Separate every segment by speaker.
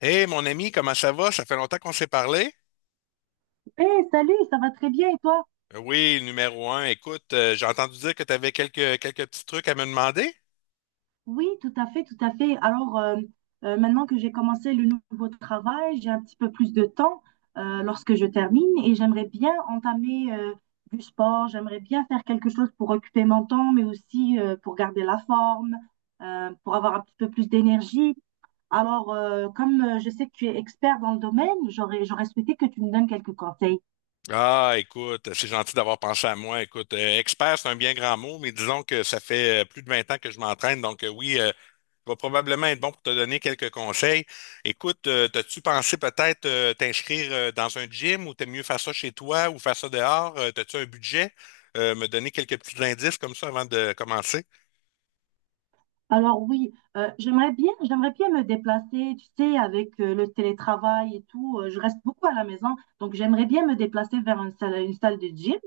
Speaker 1: Hey mon ami, comment ça va? Ça fait longtemps qu'on s'est parlé.
Speaker 2: Hey, salut, ça va très bien et toi?
Speaker 1: Oui, numéro un. Écoute, j'ai entendu dire que tu avais quelques petits trucs à me demander.
Speaker 2: Oui, tout à fait, tout à fait. Alors, maintenant que j'ai commencé le nouveau travail, j'ai un petit peu plus de temps lorsque je termine et j'aimerais bien entamer du sport, j'aimerais bien faire quelque chose pour occuper mon temps, mais aussi pour garder la forme, pour avoir un petit peu plus d'énergie. Alors, comme je sais que tu es expert dans le domaine, j'aurais souhaité que tu me donnes quelques conseils.
Speaker 1: Ah, écoute, c'est gentil d'avoir pensé à moi. Écoute, expert, c'est un bien grand mot, mais disons que ça fait plus de 20 ans que je m'entraîne, donc oui, je vais probablement être bon pour te donner quelques conseils. Écoute, t'as-tu pensé peut-être t'inscrire dans un gym ou t'aimes mieux faire ça chez toi ou faire ça dehors? T'as-tu un budget? Me donner quelques petits indices comme ça avant de commencer.
Speaker 2: Alors oui, j'aimerais bien me déplacer, tu sais, avec le télétravail et tout. Je reste beaucoup à la maison, donc j'aimerais bien me déplacer vers une salle de gym.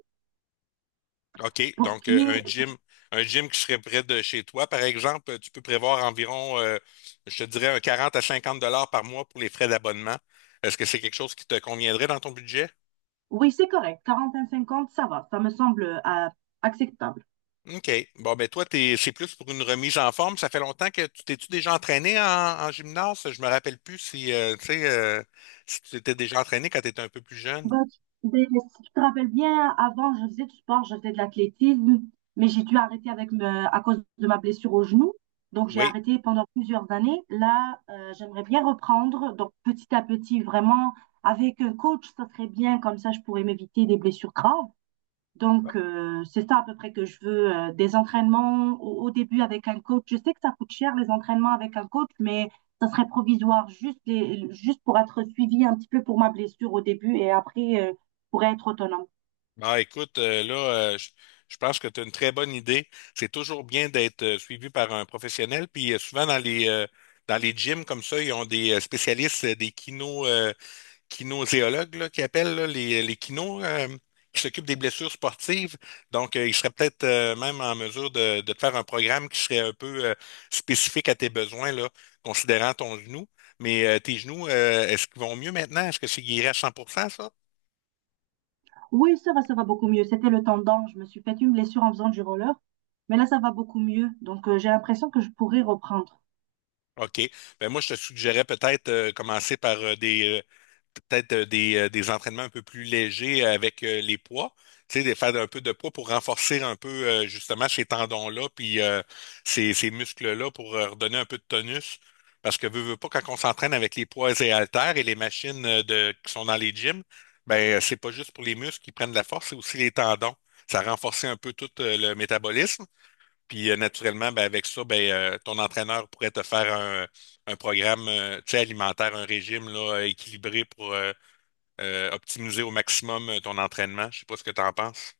Speaker 1: OK,
Speaker 2: Pour ce
Speaker 1: donc
Speaker 2: qui est,
Speaker 1: un gym qui serait près de chez toi, par exemple, tu peux prévoir environ, je te dirais, un 40 à 50 $ par mois pour les frais d'abonnement. Est-ce que c'est quelque chose qui te conviendrait dans ton budget?
Speaker 2: oui, c'est correct, 45 cinquante, ça va, ça me semble acceptable.
Speaker 1: OK. Bon, ben toi, t'es, c'est plus pour une remise en forme. Ça fait longtemps que tu t'es-tu déjà entraîné en, en gymnase? Je me rappelle plus si, tu sais, si tu t'étais déjà entraîné quand tu étais un peu plus jeune.
Speaker 2: Bah, tu- des- Si tu te rappelles bien, avant, je faisais du sport, je faisais de l'athlétisme, mais j'ai dû arrêter à cause de ma blessure au genou. Donc, j'ai
Speaker 1: Oui.
Speaker 2: arrêté pendant plusieurs années. Là, j'aimerais bien reprendre. Donc, petit à petit, vraiment, avec un coach, ça serait bien. Comme ça, je pourrais m'éviter des blessures graves. Donc, c'est ça à peu près que je veux, des entraînements au début avec un coach. Je sais que ça coûte cher, les entraînements avec un coach, mais ça serait provisoire, juste, juste pour être suivi un petit peu pour ma blessure au début et après, je être autonome.
Speaker 1: Ah, écoute, là, euh, je, je pense que tu as une très bonne idée. C'est toujours bien d'être suivi par un professionnel. Puis souvent dans les gyms comme ça, ils ont des spécialistes, des kino, kinésiologues là, qui appellent là, les kinos qui s'occupent des blessures sportives. Donc, ils seraient peut-être même en mesure de te faire un programme qui serait un peu spécifique à tes besoins, là, considérant ton genou. Mais tes genoux, est-ce qu'ils vont mieux maintenant? Est-ce que c'est guéri à 100% ça?
Speaker 2: Oui, ça va beaucoup mieux. C'était le tendon. Je me suis fait une blessure en faisant du roller, mais là, ça va beaucoup mieux. Donc, j'ai l'impression que je pourrais reprendre.
Speaker 1: OK. Ben moi, je te suggérais peut-être commencer par des peut-être des entraînements un peu plus légers avec les poids. Tu sais, de faire un peu de poids pour renforcer un peu justement ces tendons-là, puis ces muscles-là pour redonner un peu de tonus. Parce que veux, veux pas, quand on s'entraîne avec les poids et haltères et les machines de, qui sont dans les gyms, ben c'est pas juste pour les muscles qui prennent de la force, c'est aussi les tendons. Ça renforce un peu tout le métabolisme. Puis naturellement, ben, avec ça, ben, ton entraîneur pourrait te faire un programme tu sais, alimentaire, un régime là, équilibré pour optimiser au maximum ton entraînement. Je sais pas ce que tu en penses.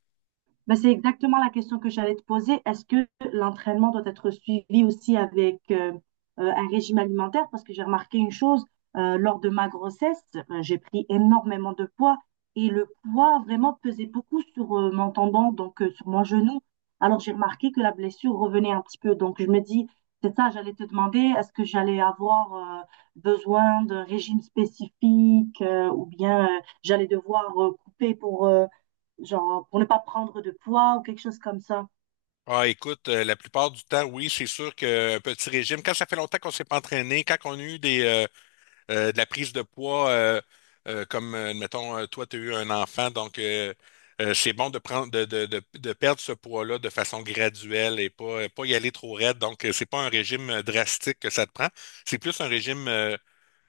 Speaker 2: Ben, c'est exactement la question que j'allais te poser. Est-ce que l'entraînement doit être suivi aussi avec un régime alimentaire? Parce que j'ai remarqué une chose, lors de ma grossesse, j'ai pris énormément de poids et le poids vraiment pesait beaucoup sur mon tendon, donc sur mon genou. Alors j'ai remarqué que la blessure revenait un petit peu. Donc je me dis, c'est ça, j'allais te demander, est-ce que j'allais avoir besoin d'un régime spécifique ou bien j'allais devoir genre pour ne pas prendre de poids ou quelque chose comme ça.
Speaker 1: Ah, écoute, la plupart du temps, oui, c'est sûr que un petit régime, quand ça fait longtemps qu'on s'est pas entraîné, quand on a eu des, de la prise de poids, comme, mettons, toi, tu as eu un enfant, donc c'est bon de prendre, de perdre ce poids-là de façon graduelle et pas, pas y aller trop raide. Donc, c'est pas un régime drastique que ça te prend. C'est plus un régime euh,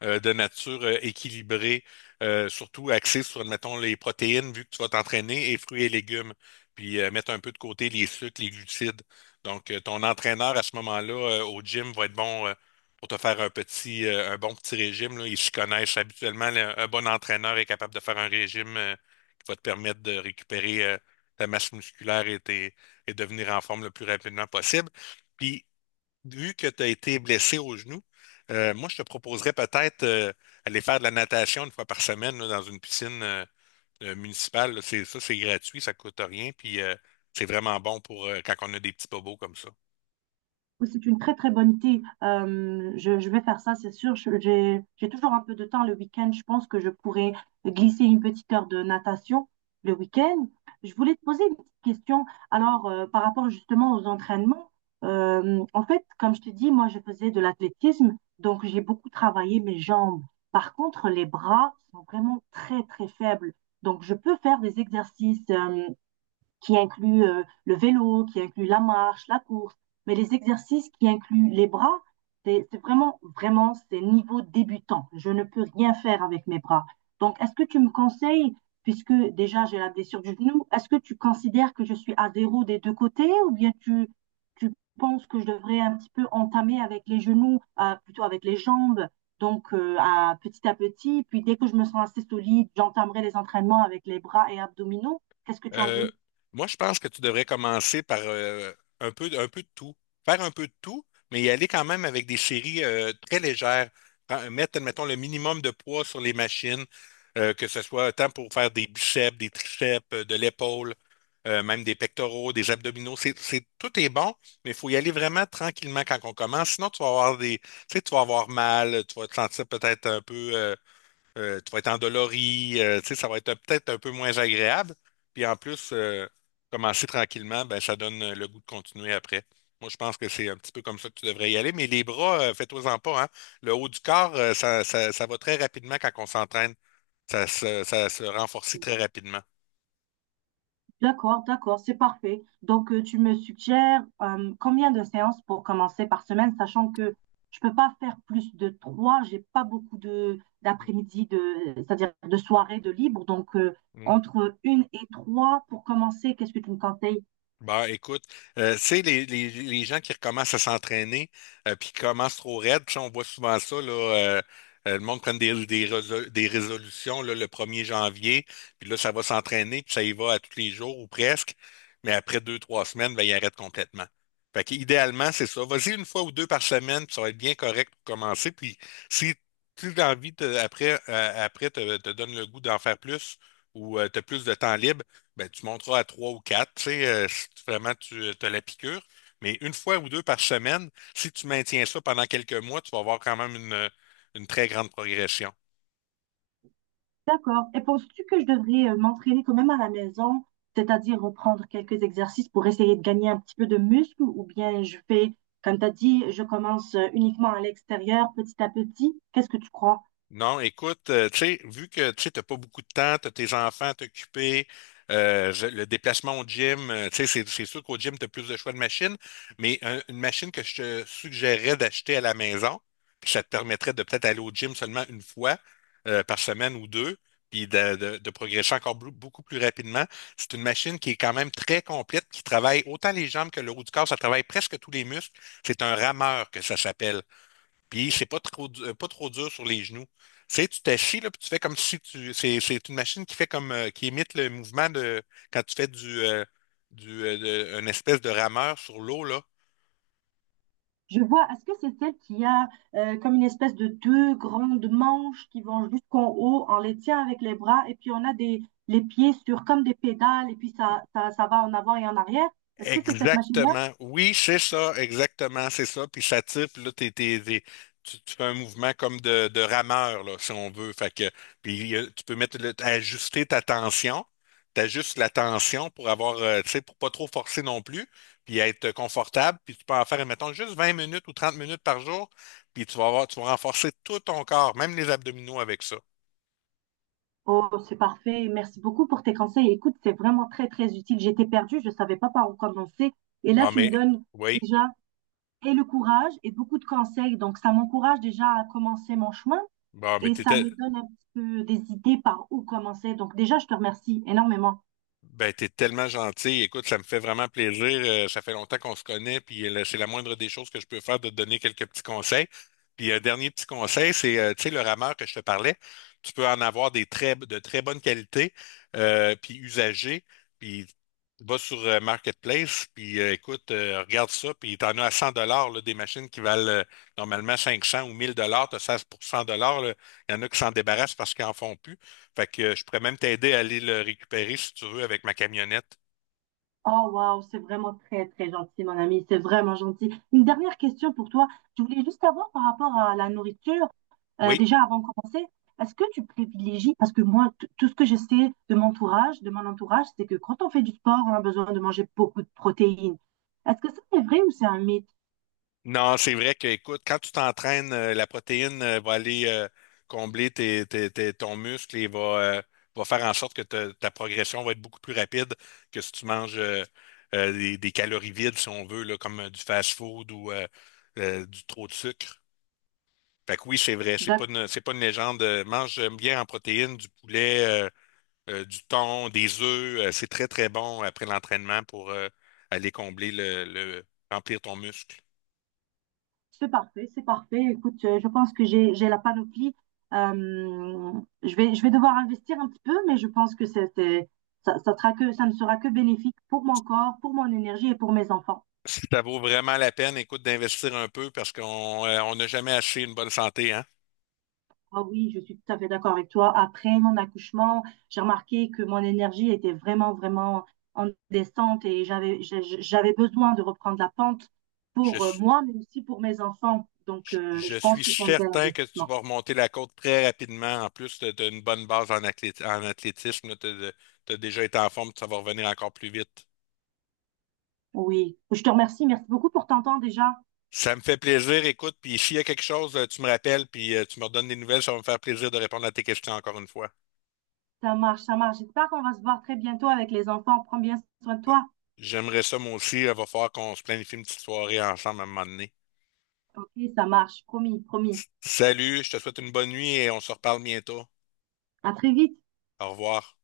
Speaker 1: euh, de nature équilibrée, surtout axée sur, mettons, les protéines, vu que tu vas t'entraîner, et fruits et légumes, puis mettre un peu de côté les sucres, les glucides. Donc, ton entraîneur à ce moment-là au gym va être bon pour te faire un petit, un bon petit régime, là. Ils s'y connaissent habituellement. Un bon entraîneur est capable de faire un régime qui va te permettre de récupérer ta masse musculaire et, et devenir en forme le plus rapidement possible. Puis, vu que tu as été blessé au genou, moi, je te proposerais peut-être aller faire de la natation une fois par semaine là, dans une piscine municipale. Là. C'est, ça, c'est gratuit, ça coûte rien, puis c'est vraiment bon pour quand on a des petits bobos comme ça.
Speaker 2: Oui, c'est une très très bonne idée. Je vais faire ça, c'est sûr. J'ai toujours un peu de temps le week-end. Je pense que je pourrais glisser une petite heure de natation le week-end. Je voulais te poser une petite question. Alors, par rapport justement aux entraînements, en fait, comme je te dis, moi je faisais de l'athlétisme, donc j'ai beaucoup travaillé mes jambes. Par contre, les bras sont vraiment très très faibles. Donc, je peux faire des exercices. Qui inclut le vélo, qui inclut la marche, la course, mais les exercices qui incluent les bras, c'est vraiment, vraiment, c'est niveau débutant. Je ne peux rien faire avec mes bras. Donc, est-ce que tu me conseilles, puisque déjà j'ai la blessure du genou, est-ce que tu considères que je suis à zéro des deux côtés ou bien tu penses que je devrais un petit peu entamer avec les genoux, plutôt avec les jambes, donc petit à petit, puis dès que je me sens assez solide, j'entamerai les entraînements avec les bras et abdominaux. Qu'est-ce que tu en
Speaker 1: Euh,
Speaker 2: dis?
Speaker 1: moi, je pense que tu devrais commencer par un peu de tout. Faire un peu de tout, mais y aller quand même avec des séries très légères. Mettre, mettons, le minimum de poids sur les machines, que ce soit tant pour faire des biceps, des triceps, de l'épaule, même des pectoraux, des abdominaux. Tout est bon, mais il faut y aller vraiment tranquillement quand on commence. Sinon, tu vas avoir des, tu sais, tu vas avoir mal, tu vas te sentir peut-être un peu tu vas être endolori, tu sais, ça va être peut-être un peu moins agréable. Puis en plus, commencer tranquillement, ben, ça donne le goût de continuer après. Moi, je pense que c'est un petit peu comme ça que tu devrais y aller. Mais les bras, fais-toi-en pas, hein. Le haut du corps, ça va très rapidement quand on s'entraîne. Ça, ça se renforcit très rapidement.
Speaker 2: D'accord, d'accord, c'est parfait. Donc, tu me suggères combien de séances pour commencer par semaine, sachant que je peux pas faire plus de trois, j'ai pas beaucoup de d'après-midi, c'est-à-dire de soirée de libre. Donc, entre une et trois pour commencer, qu'est-ce que tu me conseilles?
Speaker 1: Bah, écoute, tu sais, les gens qui recommencent à s'entraîner, puis qui commencent trop raide, puis sais, on voit souvent ça, là, le monde prend des, des résolutions là, le 1er janvier, puis là, ça va s'entraîner, puis ça y va à tous les jours ou presque, mais après deux, trois semaines, ben, il arrête complètement. Fait qu'idéalement, c'est ça. Vas-y une fois ou deux par semaine, puis ça va être bien correct pour commencer, puis si tu as envie, après, après te donne le goût d'en faire plus ou tu as plus de temps libre, ben, tu monteras à trois ou quatre, tu sais, si vraiment tu as la piqûre. Mais une fois ou deux par semaine, si tu maintiens ça pendant quelques mois, tu vas avoir quand même une très grande progression.
Speaker 2: D'accord. Et penses-tu que je devrais m'entraîner quand même à la maison, c'est-à-dire reprendre quelques exercices pour essayer de gagner un petit peu de muscle, ou bien je fais, comme tu as dit, je commence uniquement à l'extérieur, petit à petit? Qu'est-ce que tu crois?
Speaker 1: Non, écoute, tu sais, vu que tu n'as pas beaucoup de temps, t'as tes enfants à t'occuper, le déplacement au gym, tu sais, c'est sûr qu'au gym, t'as plus de choix de machines, mais une machine que je te suggérerais d'acheter à la maison, puis ça te permettrait de peut-être aller au gym seulement une fois par semaine ou deux, puis de progresser encore beaucoup plus rapidement. C'est une machine qui est quand même très complète, qui travaille autant les jambes que le haut du corps, ça travaille presque tous les muscles. C'est un rameur que ça s'appelle. Puis c'est pas trop, pas trop dur sur les genoux. Tu sais, tu t'assis, là, puis tu fais comme si tu. C'est une machine qui fait comme qui imite le mouvement de quand tu fais du, du euh, une espèce de rameur sur l'eau, là.
Speaker 2: Je vois, est-ce que c'est celle qui a comme une espèce de deux grandes manches qui vont jusqu'en haut, on les tient avec les bras et puis on a des, les pieds sur comme des pédales et puis ça va en avant et en arrière. Est-ce que c'est cette machine-là?
Speaker 1: Exactement. Oui, c'est ça, exactement, c'est ça. Puis ça tire, puis là, tu, tu fais un mouvement comme de rameur, là, si on veut. Fait que, puis tu peux mettre ajuster ta tension. T'ajustes la tension pour avoir, tu sais, pour pas trop forcer non plus, puis être confortable. Puis tu peux en faire, mettons, juste 20 minutes ou 30 minutes par jour, puis tu vas avoir, tu vas renforcer tout ton corps, même les abdominaux avec ça.
Speaker 2: Oh, c'est parfait. Merci beaucoup pour tes conseils. Écoute, c'est vraiment très, très utile. J'étais perdue, je ne savais pas par où commencer. Et là,
Speaker 1: Bon,
Speaker 2: tu me
Speaker 1: mais,
Speaker 2: donnes
Speaker 1: oui.
Speaker 2: déjà et le courage et beaucoup de conseils. Donc, ça m'encourage déjà à commencer mon chemin
Speaker 1: Bon, mais
Speaker 2: et ça
Speaker 1: t'étais.
Speaker 2: me donne un petit peu des idées par où commencer. Donc, déjà, je te remercie énormément.
Speaker 1: Ben, t'es tellement gentil. Écoute, ça me fait vraiment plaisir. Ça fait longtemps qu'on se connaît, puis c'est la moindre des choses que je peux faire de te donner quelques petits conseils. Puis un dernier petit conseil, c'est, tu sais, le rameur que je te parlais, tu peux en avoir des très, de très bonne qualité, puis usagé, puis va sur Marketplace, puis écoute, regarde ça, puis t'en as à 100 dollars, des machines qui valent normalement 500 ou 1000 dollars, t'as 16% dollars, il y en a qui s'en débarrassent parce qu'ils en font plus. Fait que je pourrais même t'aider à aller le récupérer si tu veux avec ma camionnette.
Speaker 2: Oh, waouh, c'est vraiment très, très gentil, mon ami. C'est vraiment gentil. Une dernière question pour toi. Je voulais juste savoir par rapport à la nourriture.
Speaker 1: Oui.
Speaker 2: Déjà, avant de commencer, est-ce que tu privilégies, parce que moi, tout ce que je sais de mon entourage, c'est que quand on fait du sport, on a besoin de manger beaucoup de protéines. Est-ce que ça c'est vrai ou c'est un mythe?
Speaker 1: Non, c'est vrai que, écoute, quand tu t'entraînes, la protéine va aller combler tes, ton muscle et va, euh, va faire en sorte que ta progression va être beaucoup plus rapide que si tu manges des calories vides, si on veut, là, comme du fast-food ou du trop de sucre. Fait que oui, c'est vrai,
Speaker 2: D'accord,
Speaker 1: c'est pas une légende. Mange bien en protéines, du poulet, du thon, des œufs. C'est très, très bon après l'entraînement pour aller combler remplir ton muscle.
Speaker 2: c'est parfait, c'est parfait. Écoute, je pense que j'ai la panoplie. Euh, je vais devoir investir un petit peu, mais je pense que ça sera ça ne sera que bénéfique pour mon corps, pour mon énergie et pour mes enfants.
Speaker 1: Si ça vaut vraiment la peine, écoute, d'investir un peu parce qu'on on n'a jamais acheté une bonne santé, hein.
Speaker 2: Ah oui, je suis tout à fait d'accord avec toi. Après mon accouchement, j'ai remarqué que mon énergie était vraiment, vraiment en descente et j'avais besoin de reprendre la pente
Speaker 1: Je,
Speaker 2: pour
Speaker 1: suis-
Speaker 2: moi, mais aussi pour mes enfants. Donc,
Speaker 1: je
Speaker 2: je pense
Speaker 1: suis
Speaker 2: que c'est un bel
Speaker 1: certain que tu
Speaker 2: investissement.
Speaker 1: vas remonter la côte très rapidement. En plus, tu as une bonne base en, en athlétisme. Tu as, déjà été en forme, ça va revenir encore plus vite.
Speaker 2: Oui, je te remercie. Merci beaucoup pour ton temps déjà.
Speaker 1: Ça me fait plaisir, écoute, puis s'il y a quelque chose, tu me rappelles, puis tu me redonnes des nouvelles, ça va me faire plaisir de répondre à tes questions encore une fois.
Speaker 2: Ça marche, ça marche. J'espère qu'on va se voir très bientôt avec les enfants. Prends bien soin de toi.
Speaker 1: J'aimerais ça moi aussi. Il va falloir qu'on se planifie une petite soirée ensemble à un moment donné.
Speaker 2: Ok, ça marche. Promis, promis.
Speaker 1: Salut, je te souhaite une bonne nuit et on se reparle bientôt.
Speaker 2: À très vite.
Speaker 1: Au revoir.